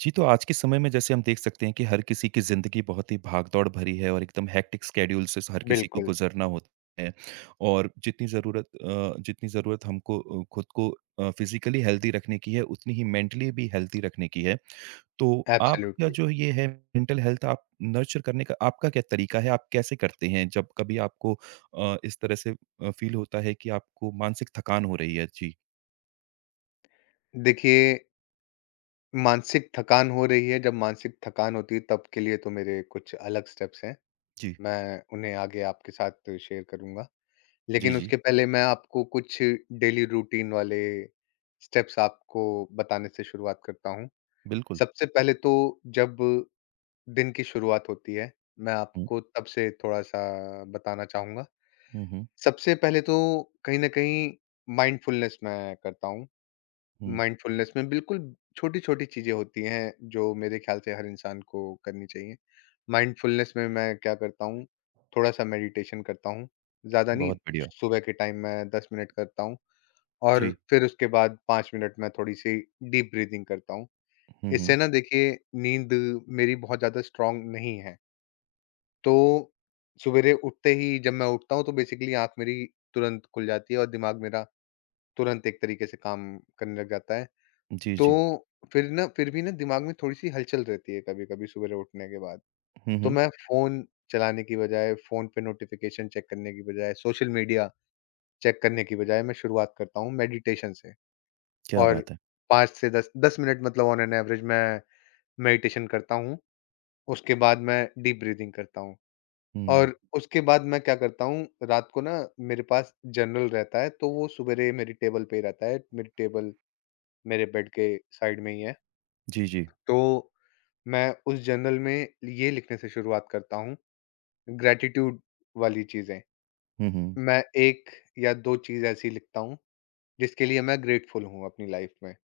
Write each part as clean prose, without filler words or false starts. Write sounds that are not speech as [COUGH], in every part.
जी, तो आज के समय में जैसे हम देख सकते हैं कि हर किसी की ज़िंदगी बहुत ही भाग-दौड़ भरी है और एकदम हेक्टिक स्केड्यूल से हर किसी को बिल्कुल, गुज़रना होता है और जितनी ज़रूरत जितनी ज़रूरत हमको खुद को फ़िज़िकली हेल्दी रखने की है, उतनी ही मेंटली भी हेल्दी रखने की है। तो आपका एब्सोल्युटली। जो ये है मेंटल हेल्थ आप नर्चर करने का आपका क्या तरीका है? आप कैसे करते हैं जब कभी आपको इस तरह से फ़ील होता है कि आपको मानसिक थकान हो रही है? जी, देखिए, मानसिक थकान हो रही है, जब मानसिक थकान होती है तब के लिए तो मेरे कुछ अलग स्टेप्स हैं, जी। मैं उन्हें आगे आपके साथ शेयर करूँगा। जी, लेकिन जी। उसके पहले मैं आपको कुछ डेली रूटीन वाले स्टेप्स आपको बताने से शुरुआत करता हूँ। बिल्कुल। सबसे पहले तो जब दिन की शुरुआत होती है, मैं हुँ। आपको तब से थोड़ा-सा बताना चाहूँगा। हुँ, हुँ। सबसे पहले तो कहीं न कहीं माइंडफुलनेस मैं करता हूँ। हुँ। माइंडफुलनेस में बिल्कुल छोटी-छोटी चीज़ें होती हैं, जो मेरे ख़्याल से हर इंसान को करनी चाहिए। माइंडफुलनेस में मैं क्या करता हूँ, थोड़ा-सा मेडिटेशन करता हूँ, ज़्यादा नहीं, बहुत बढ़िया। सुबह के टाइम मैं 10 मिनट करता हूँ और जी। फिर उसके बाद 5 मिनट मैं थोड़ी-सी डीप ब्रीथिंग करता हूँ। हुँ, हुँ। इससे ना देखिए नींद मेरी बहुत ज़्यादा स्ट्रॉन्ग नहीं है, तो सुबेरे उठते ही जब मैं उठता हूँ तो बेसिकली आँख मेरी तुरंत खुल जाती है और दिमाग मेरा तुरंत एक तरीके से काम करने लग जाता है। जी, तो जी। फिर ना फिर भी ना दिमाग में थोड़ी-सी हलचल रहती है कभी-कभी सुबेरे उठने के बाद। हुँ, तो हुँ। मैं फ़ोन चलाने की बजाय, फ़ोन पे नोटिफ़िकेशन चेक करने की बजाय, सोशल मीडिया चेक करने की बजाय मैं शुरुआत करता हूँ मेडिटेशन से। क्या और बात है! 5 से 10 मिनट मतलब ऑन एन एवरेज मैं मेडिटेशन करता हूँ। उसके बाद मैं डीप ब्रीथिंग करता हूँ। हुँ। और उसके बाद मैं क्या करता हूँ, रात को ना मेरे पास जर्नल रहता है, तो वो सुबेरे मेरी टेबल पे ही रहता है। मेरी टेबल मेरे बेड के साइड में ही है। जी, जी। तो मैं उस जर्नल में ये लिखने से शुरुआत करता हूँ, ग्रैटिट्यूड वाली चीज़ें। हुँ, हुँ। मैं 1 या 2 चीज़ ऐसी लिखता हूँ, जिसके लिए मैं ग्रेटफुल हूँ अपनी लाइफ़ में,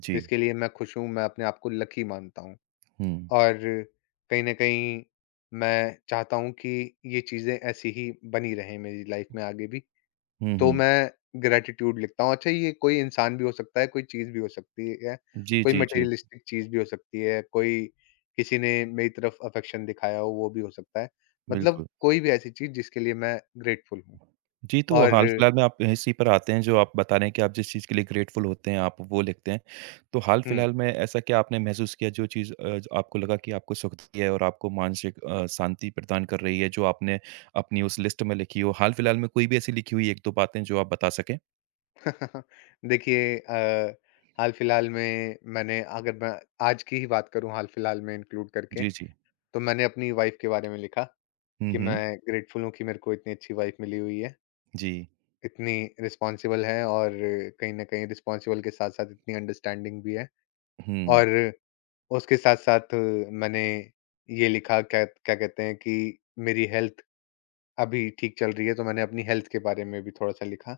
जी। जिसके लिए मैं खुश हूँ, मैं अपने आप को लकी मानता हूँ। हुँ। और कहीं न कहीं मैं चाहता हूँ कि ये चीज़ें ऐसी ही बनी रहें मेरी लाइफ़ में आगे भी। हुँ, तो हुँ। मैं ग्रैटिट्यूड लिखता हूँ। अच्छा ये कोई इंसान भी हो सकता है, कोई चीज़ भी हो सकती है, जी, कोई जी, जी। मटेरियलिस्टिक चीज़ भी हो सकती है, कोई किसी ने मेरी तरफ अफेक्शन दिखाया हो वो भी हो सकता है। मतलब बिल्कुल। कोई भी ऐसी चीज़ जिसके लिए मैं ग्रेटफुल हूँ। जी, तो और हाल-फिलहाल में आप इसी पर आते हैं जो आप बता रहे हैं कि आप जिस चीज़ के लिए ग्रेटफुल होते हैं, आप वो लिखते हैं। तो हुँ, हाल-फिलहाल में ऐसा क्या आपने महसूस किया जो चीज़ जो आपको लगा कि आपको सुख दी है और आपको मानसिक शांति प्रदान कर रही है, जो आपने अपनी उस लिस्ट में लिखी हो? हाल-फिलहाल में कोई भी ऐसी लिखी हुई 1-2 बातें जो आप बता सकें? [LAUGHS] देखिए हाल-फिलहाल में मैंने अगर मैं आज की ही बात करूँ हाल-फिलहाल में इंक्लूड करके, जी, जी। तो मैंने अपनी वाइफ़ के बारे में लिखा हुँ, कि मैं हुँ। ग्रेटफुल हूँ कि मेरे को इतनी अच्छी वाइफ़ मिली हुई है। जी। इतनी रिस्पॉन्सिबल है और कहीं न कहीं रिस्पॉन्सिबल के साथ-साथ इतनी अंडरस्टैंडिंग भी है। हुँ। और उसके साथ-साथ मैंने ये लिखा क्या क्या कहते हैं कि मेरी हेल्थ अभी ठीक चल रही है, तो मैंने अपनी हेल्थ के बारे में भी थोड़ा-सा लिखा।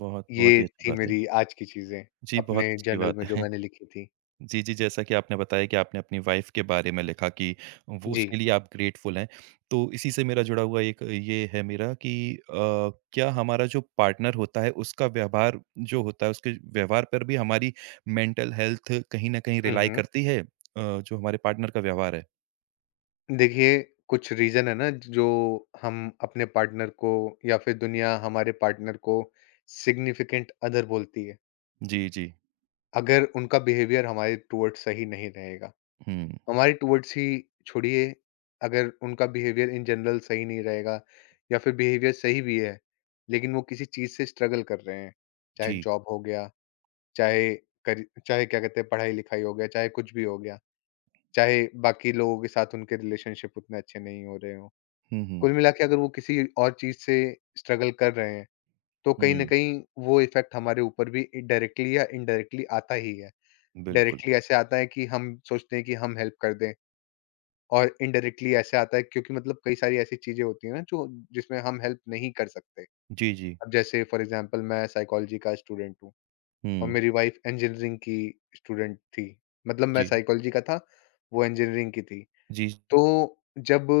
बहुत, बहुत ये ही अच्छी थी बात है। मेरी आज की चीज़ें जी, बहुत अपने अच्छी जर्नल में बात जो है। मैंने लिखी थी। जी, जी, जैसा कि आपने बताया कि आपने अपनी वाइफ़ के बारे में लिखा कि वो जी। उसके लिए आप ग्रेटफुल हैं। तो इसी से मेरा जुड़ा हुआ एक ये है मेरा कि अ, क्या हमारा जो पार्टनर होता है उसका व्यवहार जो होता है, उसके व्यवहार पर भी हमारी मेंटल हेल्थ कहीं न कहीं हुँ, रिलाई हुँ। करती है जो हमारे पार्टनर का व्यवहार है? देखिए, कुछ रीज़न है ना जो हम अपने पार्टनर को या फिर दुनिया हमारे पार्टनर को सिग्निफिकेंट अदर बोलती है। जी, जी। अगर उनका बिहेवियर हमारे टुवर्ड्स सही नहीं रहेगा, हुँ, हमारे टुवर्ड्स ही छोड़िए, अगर उनका बिहेवियर इन जनरल सही नहीं रहेगा या फिर बिहेवियर सही भी है, लेकिन वो किसी चीज़ से स्ट्रगल कर रहे हैं, चाहे जी। जॉब हो गया, चाहे चाहे क्या कहते हैं पढ़ाई-लिखाई हो गया, चाहे कुछ भी हो गया, चाहे बाकी लोगों के साथ उनके रिलेशनशिप उतने अच्छे नहीं हो रहे हों। हुँ, हुँ, कुल मिला के अगर वो किसी और चीज़ से स्ट्रगल कर रहे हैं, तो कहीं न हुँ, कहीं वो इफ़ेक्ट हमारे ऊपर भी डायरेक्टली या इनडायरेक्टली आता ही है। बिल्कुल। डायरेक्टली ऐसे आता है कि हम सोचते हैं कि हम हेल्प कर दें और इनडायरेक्टली ऐसे आता है क्योंकि मतलब कई सारी ऐसी चीजें होती हैं ना जो जिसमें हम हेल्प नहीं कर सकते। जी, जी। अब जैसे फॉर एग्जांपल मैं साइकोलॉजी का स्टूडेंट हूँ और हुँ, मेरी वाइफ इंजीनियरिंग की स्टूडेंट थी, मतलब मैं जी, साइकोलॉजी का था, वो इंजीनियरिंग की थी। जी, तो जब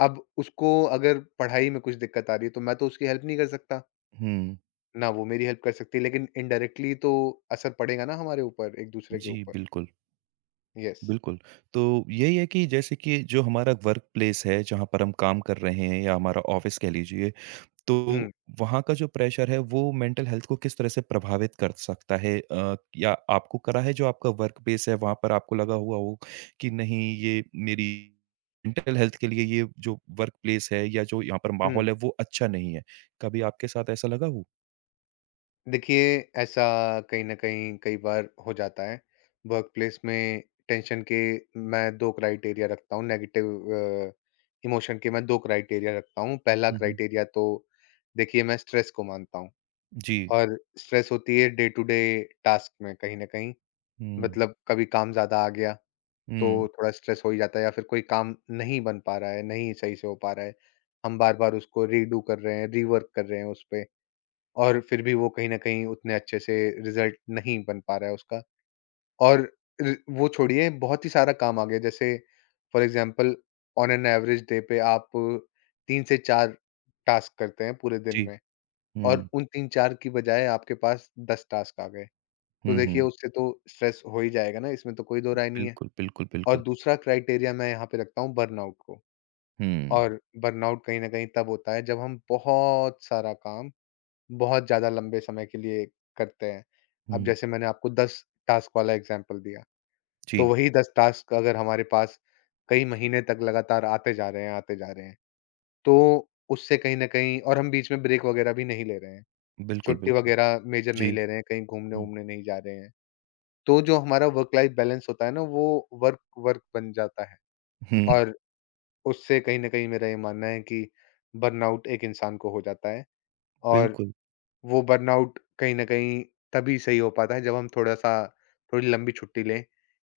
अब उसको अगर पढ़ाई में कुछ दिक्कत आ रही है तो मैं तो उसकी हेल्प नहीं कर सकता, हुँ, ना वो मेरी हेल्प कर सकती है, लेकिन इनडायरेक्टली तो असर पड़ेगा ना हमारे ऊपर, एक दूसरे के जी, ऊपर। बिल्कुल। यस। बिल्कुल, तो यही है कि जैसे कि जो हमारा वर्क प्लेस है, जहाँ पर हम काम कर रहे हैं या हमारा ऑफ़िस कह लीजिए, हम्म तो वहाँ का जो प्रेशर है, वो मेंटल हेल्थ को किस तरह से प्रभावित कर सकता है? या आपको करा है जो आपका वर्क प्लेस है, वहाँ पर आपको लगा हुआ हो कि नहीं, ये मेरी मेंटल हेल्थ के लिए ये जो वर्क प्लेस है या जो यहाँ पर माहौल हम्म। है, वो अच्छा नहीं है। कभी आपके साथ ऐसा लगा हो? देखिए, ऐसा कहीं ना कहीं कई बार हो जाता है। वर्क प्लेस में टेंशन के मैं दो क्राइटेरिया रखता हूँ नेगेटिव इमोशन के मैं दो क्राइटेरिया रखता हूँ। पहला हुँ, हुँ। क्राइटेरिया तो देखिए मैं स्ट्रेस को मानता हूँ, जी। और स्ट्रेस होती है डे टू डे टास्क में कहीं ना कहीं। हुँ, मतलब कभी काम ज़्यादा आ गया तो हुँ, थोड़ा स्ट्रेस हो ही जाता है, या फिर कोई काम नहीं बन पा रहा है, नहीं सही से हो पा रहा है, हम बार बार उसको रीडू कर रहे हैं, रीवर्क कर रहे हैं उस पे, और फिर भी वो कहीं न कहीं उतने अच्छे से रिज़ल्ट नहीं बन पा रहा है उसका। और र वो छोड़िए, बहुत ही सारा काम आ गया, जैसे for example on an average day पे आप 3 से 4 टास्क करते हैं पूरे दिन जी। में, और हुँ, उन 3-4 की बजाय आपके पास 10 टास्क आ गए। तो हुँ, देखिए हुँ। उससे तो स्ट्रेस हो ही जाएगा ना, इसमें तो कोई 2 राय नहीं है। बिल्कुल, बिल्कुल, और बिल्कुल। दूसरा क्राइटेरिया मैं यहाँ पे रखता हूँ बर्नआउट को। हुँ। और बर्नआउट कहीं न कहीं तब होता है जब हम बहुत सारा काम बहुत ज़्यादा लंबे समय के लिए करते हैं। अब हुँ। जैसे मैंने आपको 10 टास्क वाला एग्ज़ाम्पल दिया, तो जी, वही 10 टास्क अगर हमारे पास कई महीने तक लगातार आते जा रहे हैं, आते जा रहे हैं, तो उससे कहीं न कहीं, और हम बीच में ब्रेक वग़ैरह भी नहीं ले रहे हैं, बिल्कुल, हुँ। छुट्टी बिल्कुल। वग़ैरह मेजर नहीं जी। ले रहे हैं, कहीं हुँ, घूमने-वूमने नहीं जा रहे हैं। तो जो हमारा वर्क लाइफ़ बैलेंस होता है ना, वो वर्क वर्क बन जाता है, हुँ, और उससे कहीं न कहीं मेरा ये मानना है कि बर्नआउट एक इंसान को हो जाता है। और बिल्कुल। वो बर्नआउट कहीं न कहीं तभी सही हो पाता है जब हम थोड़ा-सा थोड़ी लंबी छुट्टी लें,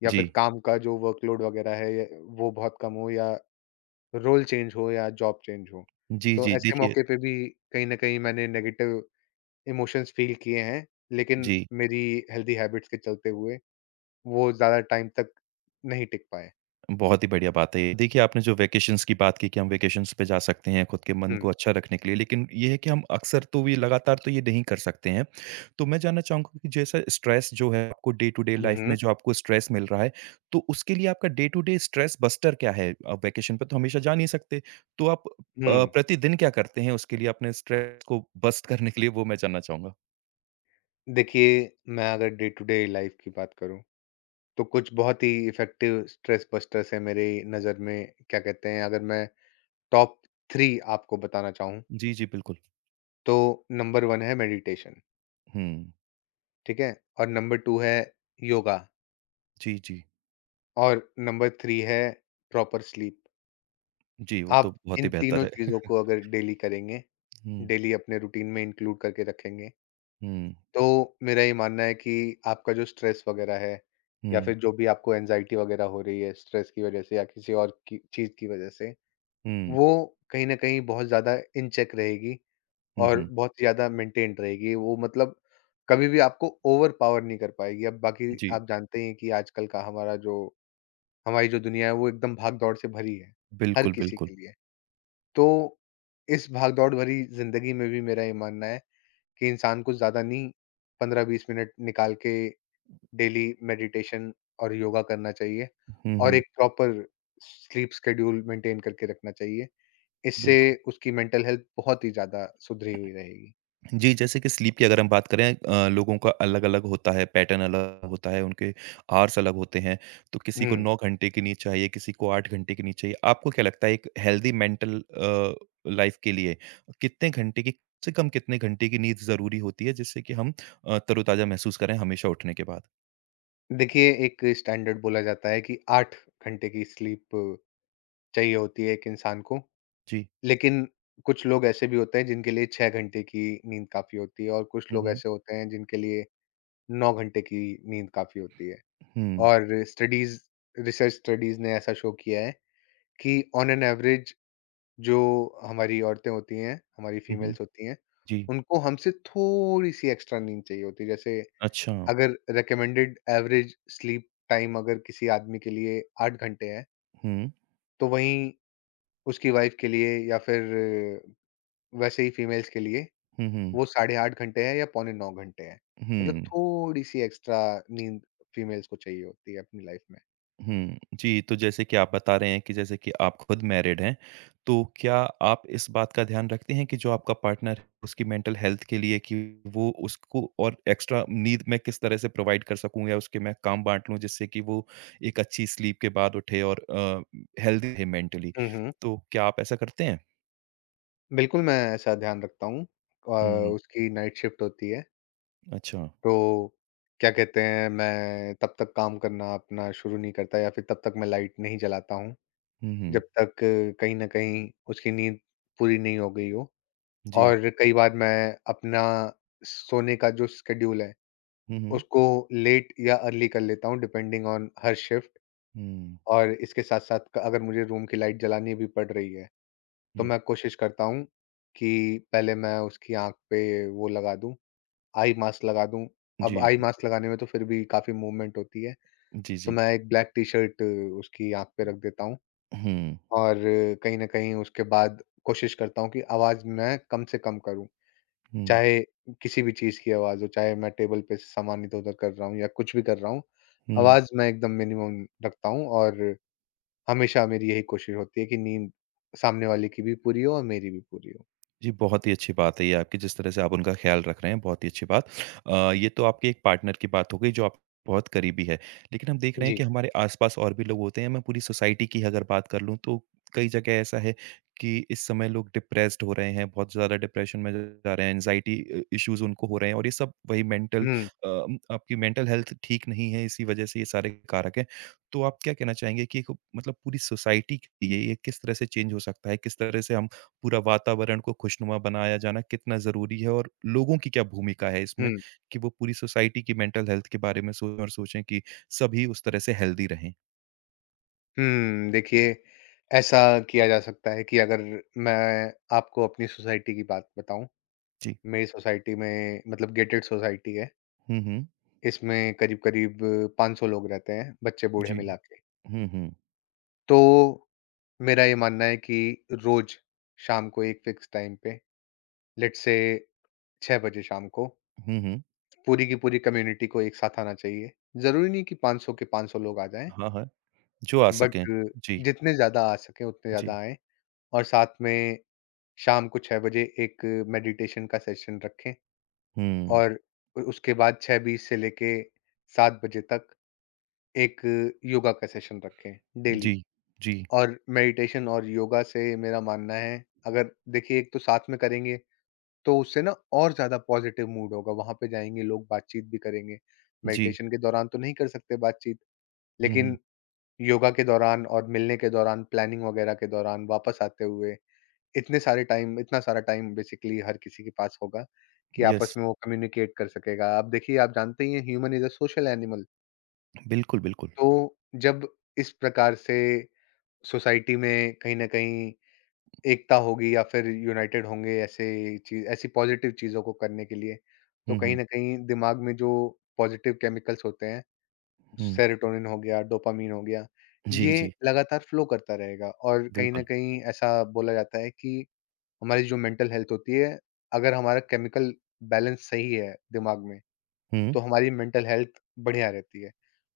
या फिर जी, काम का जो वर्कलोड वगैरह है य वो बहुत कम हो, या रोल चेंज हो, या जॉब चेंज हो। जी, तो जी, ऐसे देखिए मौके पे भी कहीं न कहीं मैंने नेगेटिव इमोशंस फ़ील किए हैं, लेकिन जी, मेरी हेल्दी हैबिट्स के चलते हुए वो ज़्यादा टाइम तक नहीं टिक पाए। बहुत ही बढ़िया बात है ये। देखिए, आपने जो वैकेशंस की बात की कि हम वैकेशंस पे जा सकते हैं खुद के मन को हुँ। अच्छा रखने के लिए, लेकिन ये है कि हम अक्सर तो ये लगातार तो ये नहीं कर सकते हैं। तो मैं जानना चाहूँगा कि जैसा स्ट्रेस जो है आपको डे टू डे हुँ, लाइफ़ में हुँ। जो आपको स्ट्रेस मिल रहा है, तो उसके लिए आपका day to day stress buster क्या है? वैकेशन पे तो हमेशा जा नहीं सकते, तो आप हुँ। प्रतिदिन क्या करते हैं उसके लिए अपने स्ट्रेस को बस्ट करने के लिए? वो मैं जानना चाहूँगा। देखिए, मैं अगर डे टू डे लाइफ़ की बात करूँ तो कुछ बहुत ही इफ़ेक्टिव स्ट्रेस बस्टर्स हैं मेरी नज़र में, क्या कहते हैं, अगर मैं टॉप 3 आपको बताना चाहूँ, जी, जी, बिल्कुल। तो नंबर 1 है मेडिटेशन, हुँ। ठीक है? और नंबर 2 है योगा, जी, जी। और नंबर 3 है प्रॉपर स्लीप। जी, वो आप तो बहुत इन ही तीनों बेहतर है। चीज़ों को [LAUGHS] अगर डेली करेंगे, हुँ, डेली अपने रूटीन में इंक्लूड करके रखेंगे, हुँ, तो मेरा ये मानना है कि आपका जो स्ट्रेस वगैरह है या हुँ, फिर जो भी आपको एंग्ज़ायटी वगैरह हो रही है स्ट्रेस की वज़ह से या किसी और की चीज़ की वज़ह से, हुँ, वो कहीं न कहीं बहुत ज़्यादा इन चेक रहेगी हुँ, और हुँ। बहुत ज़्यादा मेंटेन्ड रहेगी। वो मतलब कभी भी आपको ओवर पावर नहीं कर पाएगी। अब बाकी जी, आप जानते ही हैं कि आजकल का हमारा जो हमारी जो दुनिया है वो एकदम भाग-दौड़ से भरी है, हर बिल्कुल, किसी बिल्कुल। के लिए। तो इस भाग-दौड़ भरी ज़िंदगी में भी मेरा ये मानना है कि इंसान को ज़्यादा नहीं 15-20 मिनट निकाल के डेली मेडिटेशन और योगा करना चाहिए, हुँ, और हुँ, एक प्रॉपर स्लीप शेड्यूल मेंटेन करके रखना चाहिए। इससे बिल्कुल। उसकी मेंटल हेल्थ बहुत ही ज़्यादा सुधरी हुई रहेगी। जी, जैसे कि स्लीप की अगर हम बात करें लोगों का अलग-अलग होता है, पैटर्न अलग होता है, उनके आवर्स अलग होते हैं। तो किसी को हुँ। 9 घंटे की नींद चाहिए, किसी को 8 घंटे की नींद चाहिए। आपको क्या लगता है एक हेल्दी मेंटल लाइफ़ के लिए कितने घंटे की कम से कम कितने घंटे की नींद ज़रूरी होती है जिससे कि हम तरोताज़ा महसूस करें हमेशा उठने के बाद? देखिए, एक स्टैंडर्ड बोला जाता है कि 8 घंटे की स्लीप चाहिए होती है एक इंसान को, जी। लेकिन कुछ लोग ऐसे भी होते हैं जिनके लिए 6 घंटे की नींद काफ़ी होती है, और कुछ हुँ, लोग हुँ। ऐसे होते हैं जिनके लिए 9 घंटे की नींद काफ़ी होती है। हुँ, और स्टडीज़ रिसर्च स्टडीज़ ने ऐसा शो किया है कि ऑन एन एवरेज जो हमारी औरतें होती हैं, हमारी हुँ, हुँ। फीमेल्स होती हैं, जी, उनको हमसे थोड़ी-सी एक्स्ट्रा नींद चाहिए होती है। जैसे अच्छा। अगर रिकमेंडेड एवरेज स्लीप टाइम अगर किसी आदमी के लिए 8 घंटे हैं, हुँ, तो वहीं उसकी वाइफ के लिए या फिर वैसे ही फीमेल्स के लिए हुँ, हुँ, वो साढ़े 8 घंटे है या पौने 9 घंटे है। मतलब हुँ, थोड़ी-सी एक्स्ट्रा नींद फीमेल्स को चाहिए होती है अपनी लाइफ में। हुँ। जी, तो जैसे कि आप बता रहे हैं कि जैसे कि आप खुद मैरिड हैं, तो क्या आप इस बात का ध्यान रखते हैं कि जो आपका पार्टनर है, उसकी मेंटल हेल्थ के लिए कि वो उसको और एक्स्ट्रा नींद मैं किस तरह से प्रोवाइड कर सकूँ या उसके मैं काम बाँट लूँ, जिससे कि वो एक अच्छी स्लीप के बाद उठे और हेल्दी रहे मेंटली? हुँ, हुँ। तो क्या आप ऐसा करते हैं? बिल्कुल, मैं ऐसा ध्यान रखता हूँ। हुँ, हुँ। उसकी नाइट शिफ्ट होती है, अच्छा। तो क्या कहते हैं मैं तब तक काम करना अपना शुरू नहीं करता या फिर तब तक मैं लाइट नहीं जलाता हूँ, हुँ, जब हुँ। तक कहीं न कहीं उसकी नींद पूरी नहीं हो गई हो। जी। और कई बार मैं अपना सोने का जो शेड्यूल है, हुँ, हुँ। उसको लेट या अर्ली कर लेता हूँ डिपेंडिंग ऑन हर शिफ्ट। हुँ, और इसके साथ-साथ क अगर मुझे रूम की लाइट जलानी भी पड़ रही है, तो हुँ। मैं कोशिश करता हूँ कि पहले मैं उसकी आँख पे वो लगा दूँ, आई मास्क लगा दूँ। अब जी। आई मास्क लगाने में तो फिर भी काफ़ी मूवमेंट होती है, जी, तो जी। मैं एक ब्लैक टी-शर्ट उसकी आँख पे रख देता हूँ। हुँ, और कहीं न कहीं उसके बाद कोशिश करता हूँ कि आवाज़ मैं कम से कम करूँ। हुँ, चाहे किसी भी चीज़ की आवाज़ हो, चाहे मैं टेबल पे सामान इधर-उधर कर रहा हूँ या कुछ भी कर रहा हूँ, हुँ। आवाज़ मैं एकदम मिनिमम रखता हूँ, और हमेशा मेरी यही कोशिश होती है कि नींद सामने वाले की भी पूरी हो और मेरी भी पूरी हो। जी, बहुत ही अच्छी बात है ये आपकी, जिस तरह से आप उनका ख़्याल रख रहे हैं, बहुत ही अच्छी बात। ये तो आपके एक पार्टनर की बात हो गई, जो आप बहुत करीबी है। लेकिन हम देख रहे हैं जी। कि हमारे आस-पास और भी लोग होते हैं, मैं पूरी सोसाइटी की अगर बात कर लूँ, तो कई जगह ऐसा है कि इस समय लोग डिप्रेस्ड हो रहे हैं, बहुत ज़्यादा डिप्रेशन में जा रहे हैं, एंग्ज़ायटी इश्यूज़ उनको हो रहे हैं और ये सब वही मेंटल हुँ, आपकी मेंटल हेल्थ ठीक नहीं है, इसी वजह से ये सारे कारक हैं। तो आप क्या कहना चाहेंगे कि एक मतलब पूरी सोसाइटी के लिए ये किस तरह से चेंज हो सकता है? किस तरह से पूरा वातावरण को खुशनुमा बनाया जाना कितना ज़रूरी है और लोगों की क्या भूमिका है इसमें हुँ, कि वो पूरी सोसाइटी की मेंटल हेल्थ के बारे में सोचें और सोचें कि सभी उस तरह से हेल्दी रहें? हुँ। देखिए, ऐसा किया जा सकता है कि अगर मैं आपको अपनी सोसाइटी की बात बताऊँ, जी। मेरी सोसाइटी में, मतलब गेटेड सोसाइटी है। हुँ, हुँ। इसमें करीब-करीब 500 लोग रहते हैं, बच्चे बूढ़े जी। मिला के। हुँ, हुँ। तो मेरा ये मानना है कि रोज़ शाम को एक फिक्स टाइम पे, लेट्स से 6 बजे शाम को, हुँ, हुँ। पूरी की पूरी कम्युनिटी को एक साथ आना चाहिए। ज़रूरी नहीं कि 500 के 500 लोग आ जाएँ, हाँ, हाँ। जो आ बट सकें। जी, जितने ज़्यादा आ सकें उतने जी। ज़्यादा आएँ, और साथ में शाम को 6 बजे एक मेडिटेशन का सेशन रखें, हुँ। और उ उसके बाद 6:20 से लेके 7 बजे तक एक योगा का सेशन रखें, जी, डेली। जी, और मेडिटेशन और योगा से मेरा मानना है, अगर देखिए एक तो साथ में करेंगे तो उससे ना और ज़्यादा पॉजिटिव मूड होगा, वहाँ पे जाएँगे लोग बातचीत भी करेंगे। जी। मेडिटेशन के दौरान तो नहीं कर सकते बातचीत, हुँ, लेकिन हुँ। योगा के दौरान और मिलने के दौरान, प्लानिंग वगैरह के दौरान, वापस आते हुए, इतने सारे टाइम इतना सारा टाइम बेसिकली हर किसी के पास होगा कि आपस यस। में वो कम्युनिकेट कर सकेगा। अब देखिए आप जानते ही हैं, human is a social animal. बिल्कुल, बिल्कुल। तो जब इस प्रकार से सोसाइटी में कहीं न कहीं एकता होगी, या फिर यूनाइटेड होंगे ऐसे चीज ऐसी पॉजिटिव चीजों को करने के लिए, तो हुँ, कहीं हुँ। ना कहीं दिमाग में जो पॉजिटिव केमिकल्स होते हैं, हुँ। सेरोटोनिन हो गया, डोपामीन हो गया, जी, ये जी। लगातार फ्लो करता रहेगा। और कहीं ना बिल्कुल। कहीं ऐसा बोला जाता है कि हमारी जो मेंटल हेल्थ होती है, अगर हमारा केमिकल बैलेंस सही है दिमाग में, हुँ। तो हमारी मेंटल हेल्थ बढ़िया रहती है।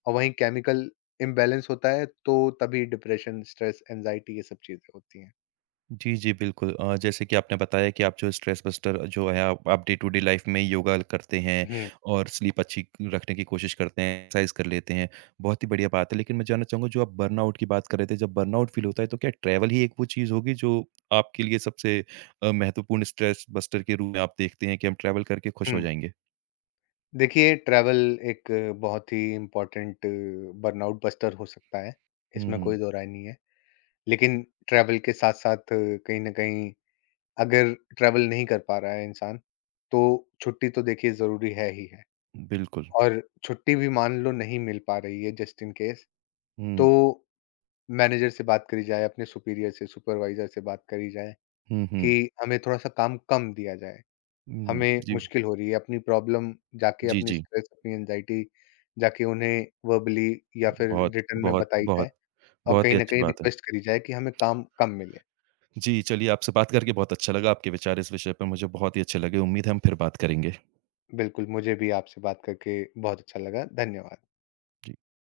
और वहीं केमिकल इम्बैलेंस होता है तो तभी डिप्रेशन, स्ट्रेस, एंजाइटी, ये सब चीजें होती हैं। जी, जी, बिल्कुल। जैसे कि आपने बताया कि आप जो स्ट्रेस बस्टर जो है आप डे टू डे लाइफ में योगा करते हैं और स्लीप अच्छी रखने की कोशिश करते हैं, एक्सरसाइज़ कर लेते हैं। बहुत ही बढ़िया बात है, लेकिन मैं जानना चाहूँगा जो आप बर्नआउट की बात कर रहे थे, जब बर्नआउट फ़ील होता है तो क्या ट्रैवल ही एक वो चीज़ होगी जो आपके लिए सबसे महत्वपूर्ण स्ट्रेस बस्टर के रूप में आप देखते हैं कि हम ट्रैवल करके खुश हो हम्म जाएँगे? देखिए, ट्रैवल एक बहुत ही इम्पोर्टेंट बर्नआउट बस्टर हो सकता है, हुँ, इसमें हुँ, कोई दो राय नहीं है। लेकिन ट्रैवल के साथ-साथ कहीं न कहीं अगर ट्रैवल नहीं कर पा रहा है इंसान, तो छुट्टी तो देखिए ज़रूरी है ही है। बिल्कुल। और छुट्टी भी मान लो नहीं मिल पा रही है जस्ट इन केस, हुँ, तो मैनेजर से बात करी जाए, अपने सुपीरियर से, सुपरवाइज़र से बात करी जाए हुँ, हुँ। कि हमें थोड़ा-सा काम कम दिया जाए। हुँ, हमें जी। मुश्किल हो रही है, अपनी प्रॉब्लम जाके, जी, अपनी जी। स्ट्रेस अपनी एंजाइटी जाके उन्हें वर्बली या फिर बहुत, रिटर्न में बहुत, बताई जाए, बहुत, और बहुत कहीं ही ना अच्छी कहीं बात है। रिक्वेस्ट करी जाए कि हमें काम कम मिले। जी, चलिए आपसे बात करके बहुत अच्छा लगा। आपके विचार इस विषय पर मुझे बहुत ही अच्छे लगे। उम्मीद है हम फिर बात करेंगे। बिल्कुल, मुझे भी आपसे बात करके बहुत अच्छा लगा। धन्यवाद। जी।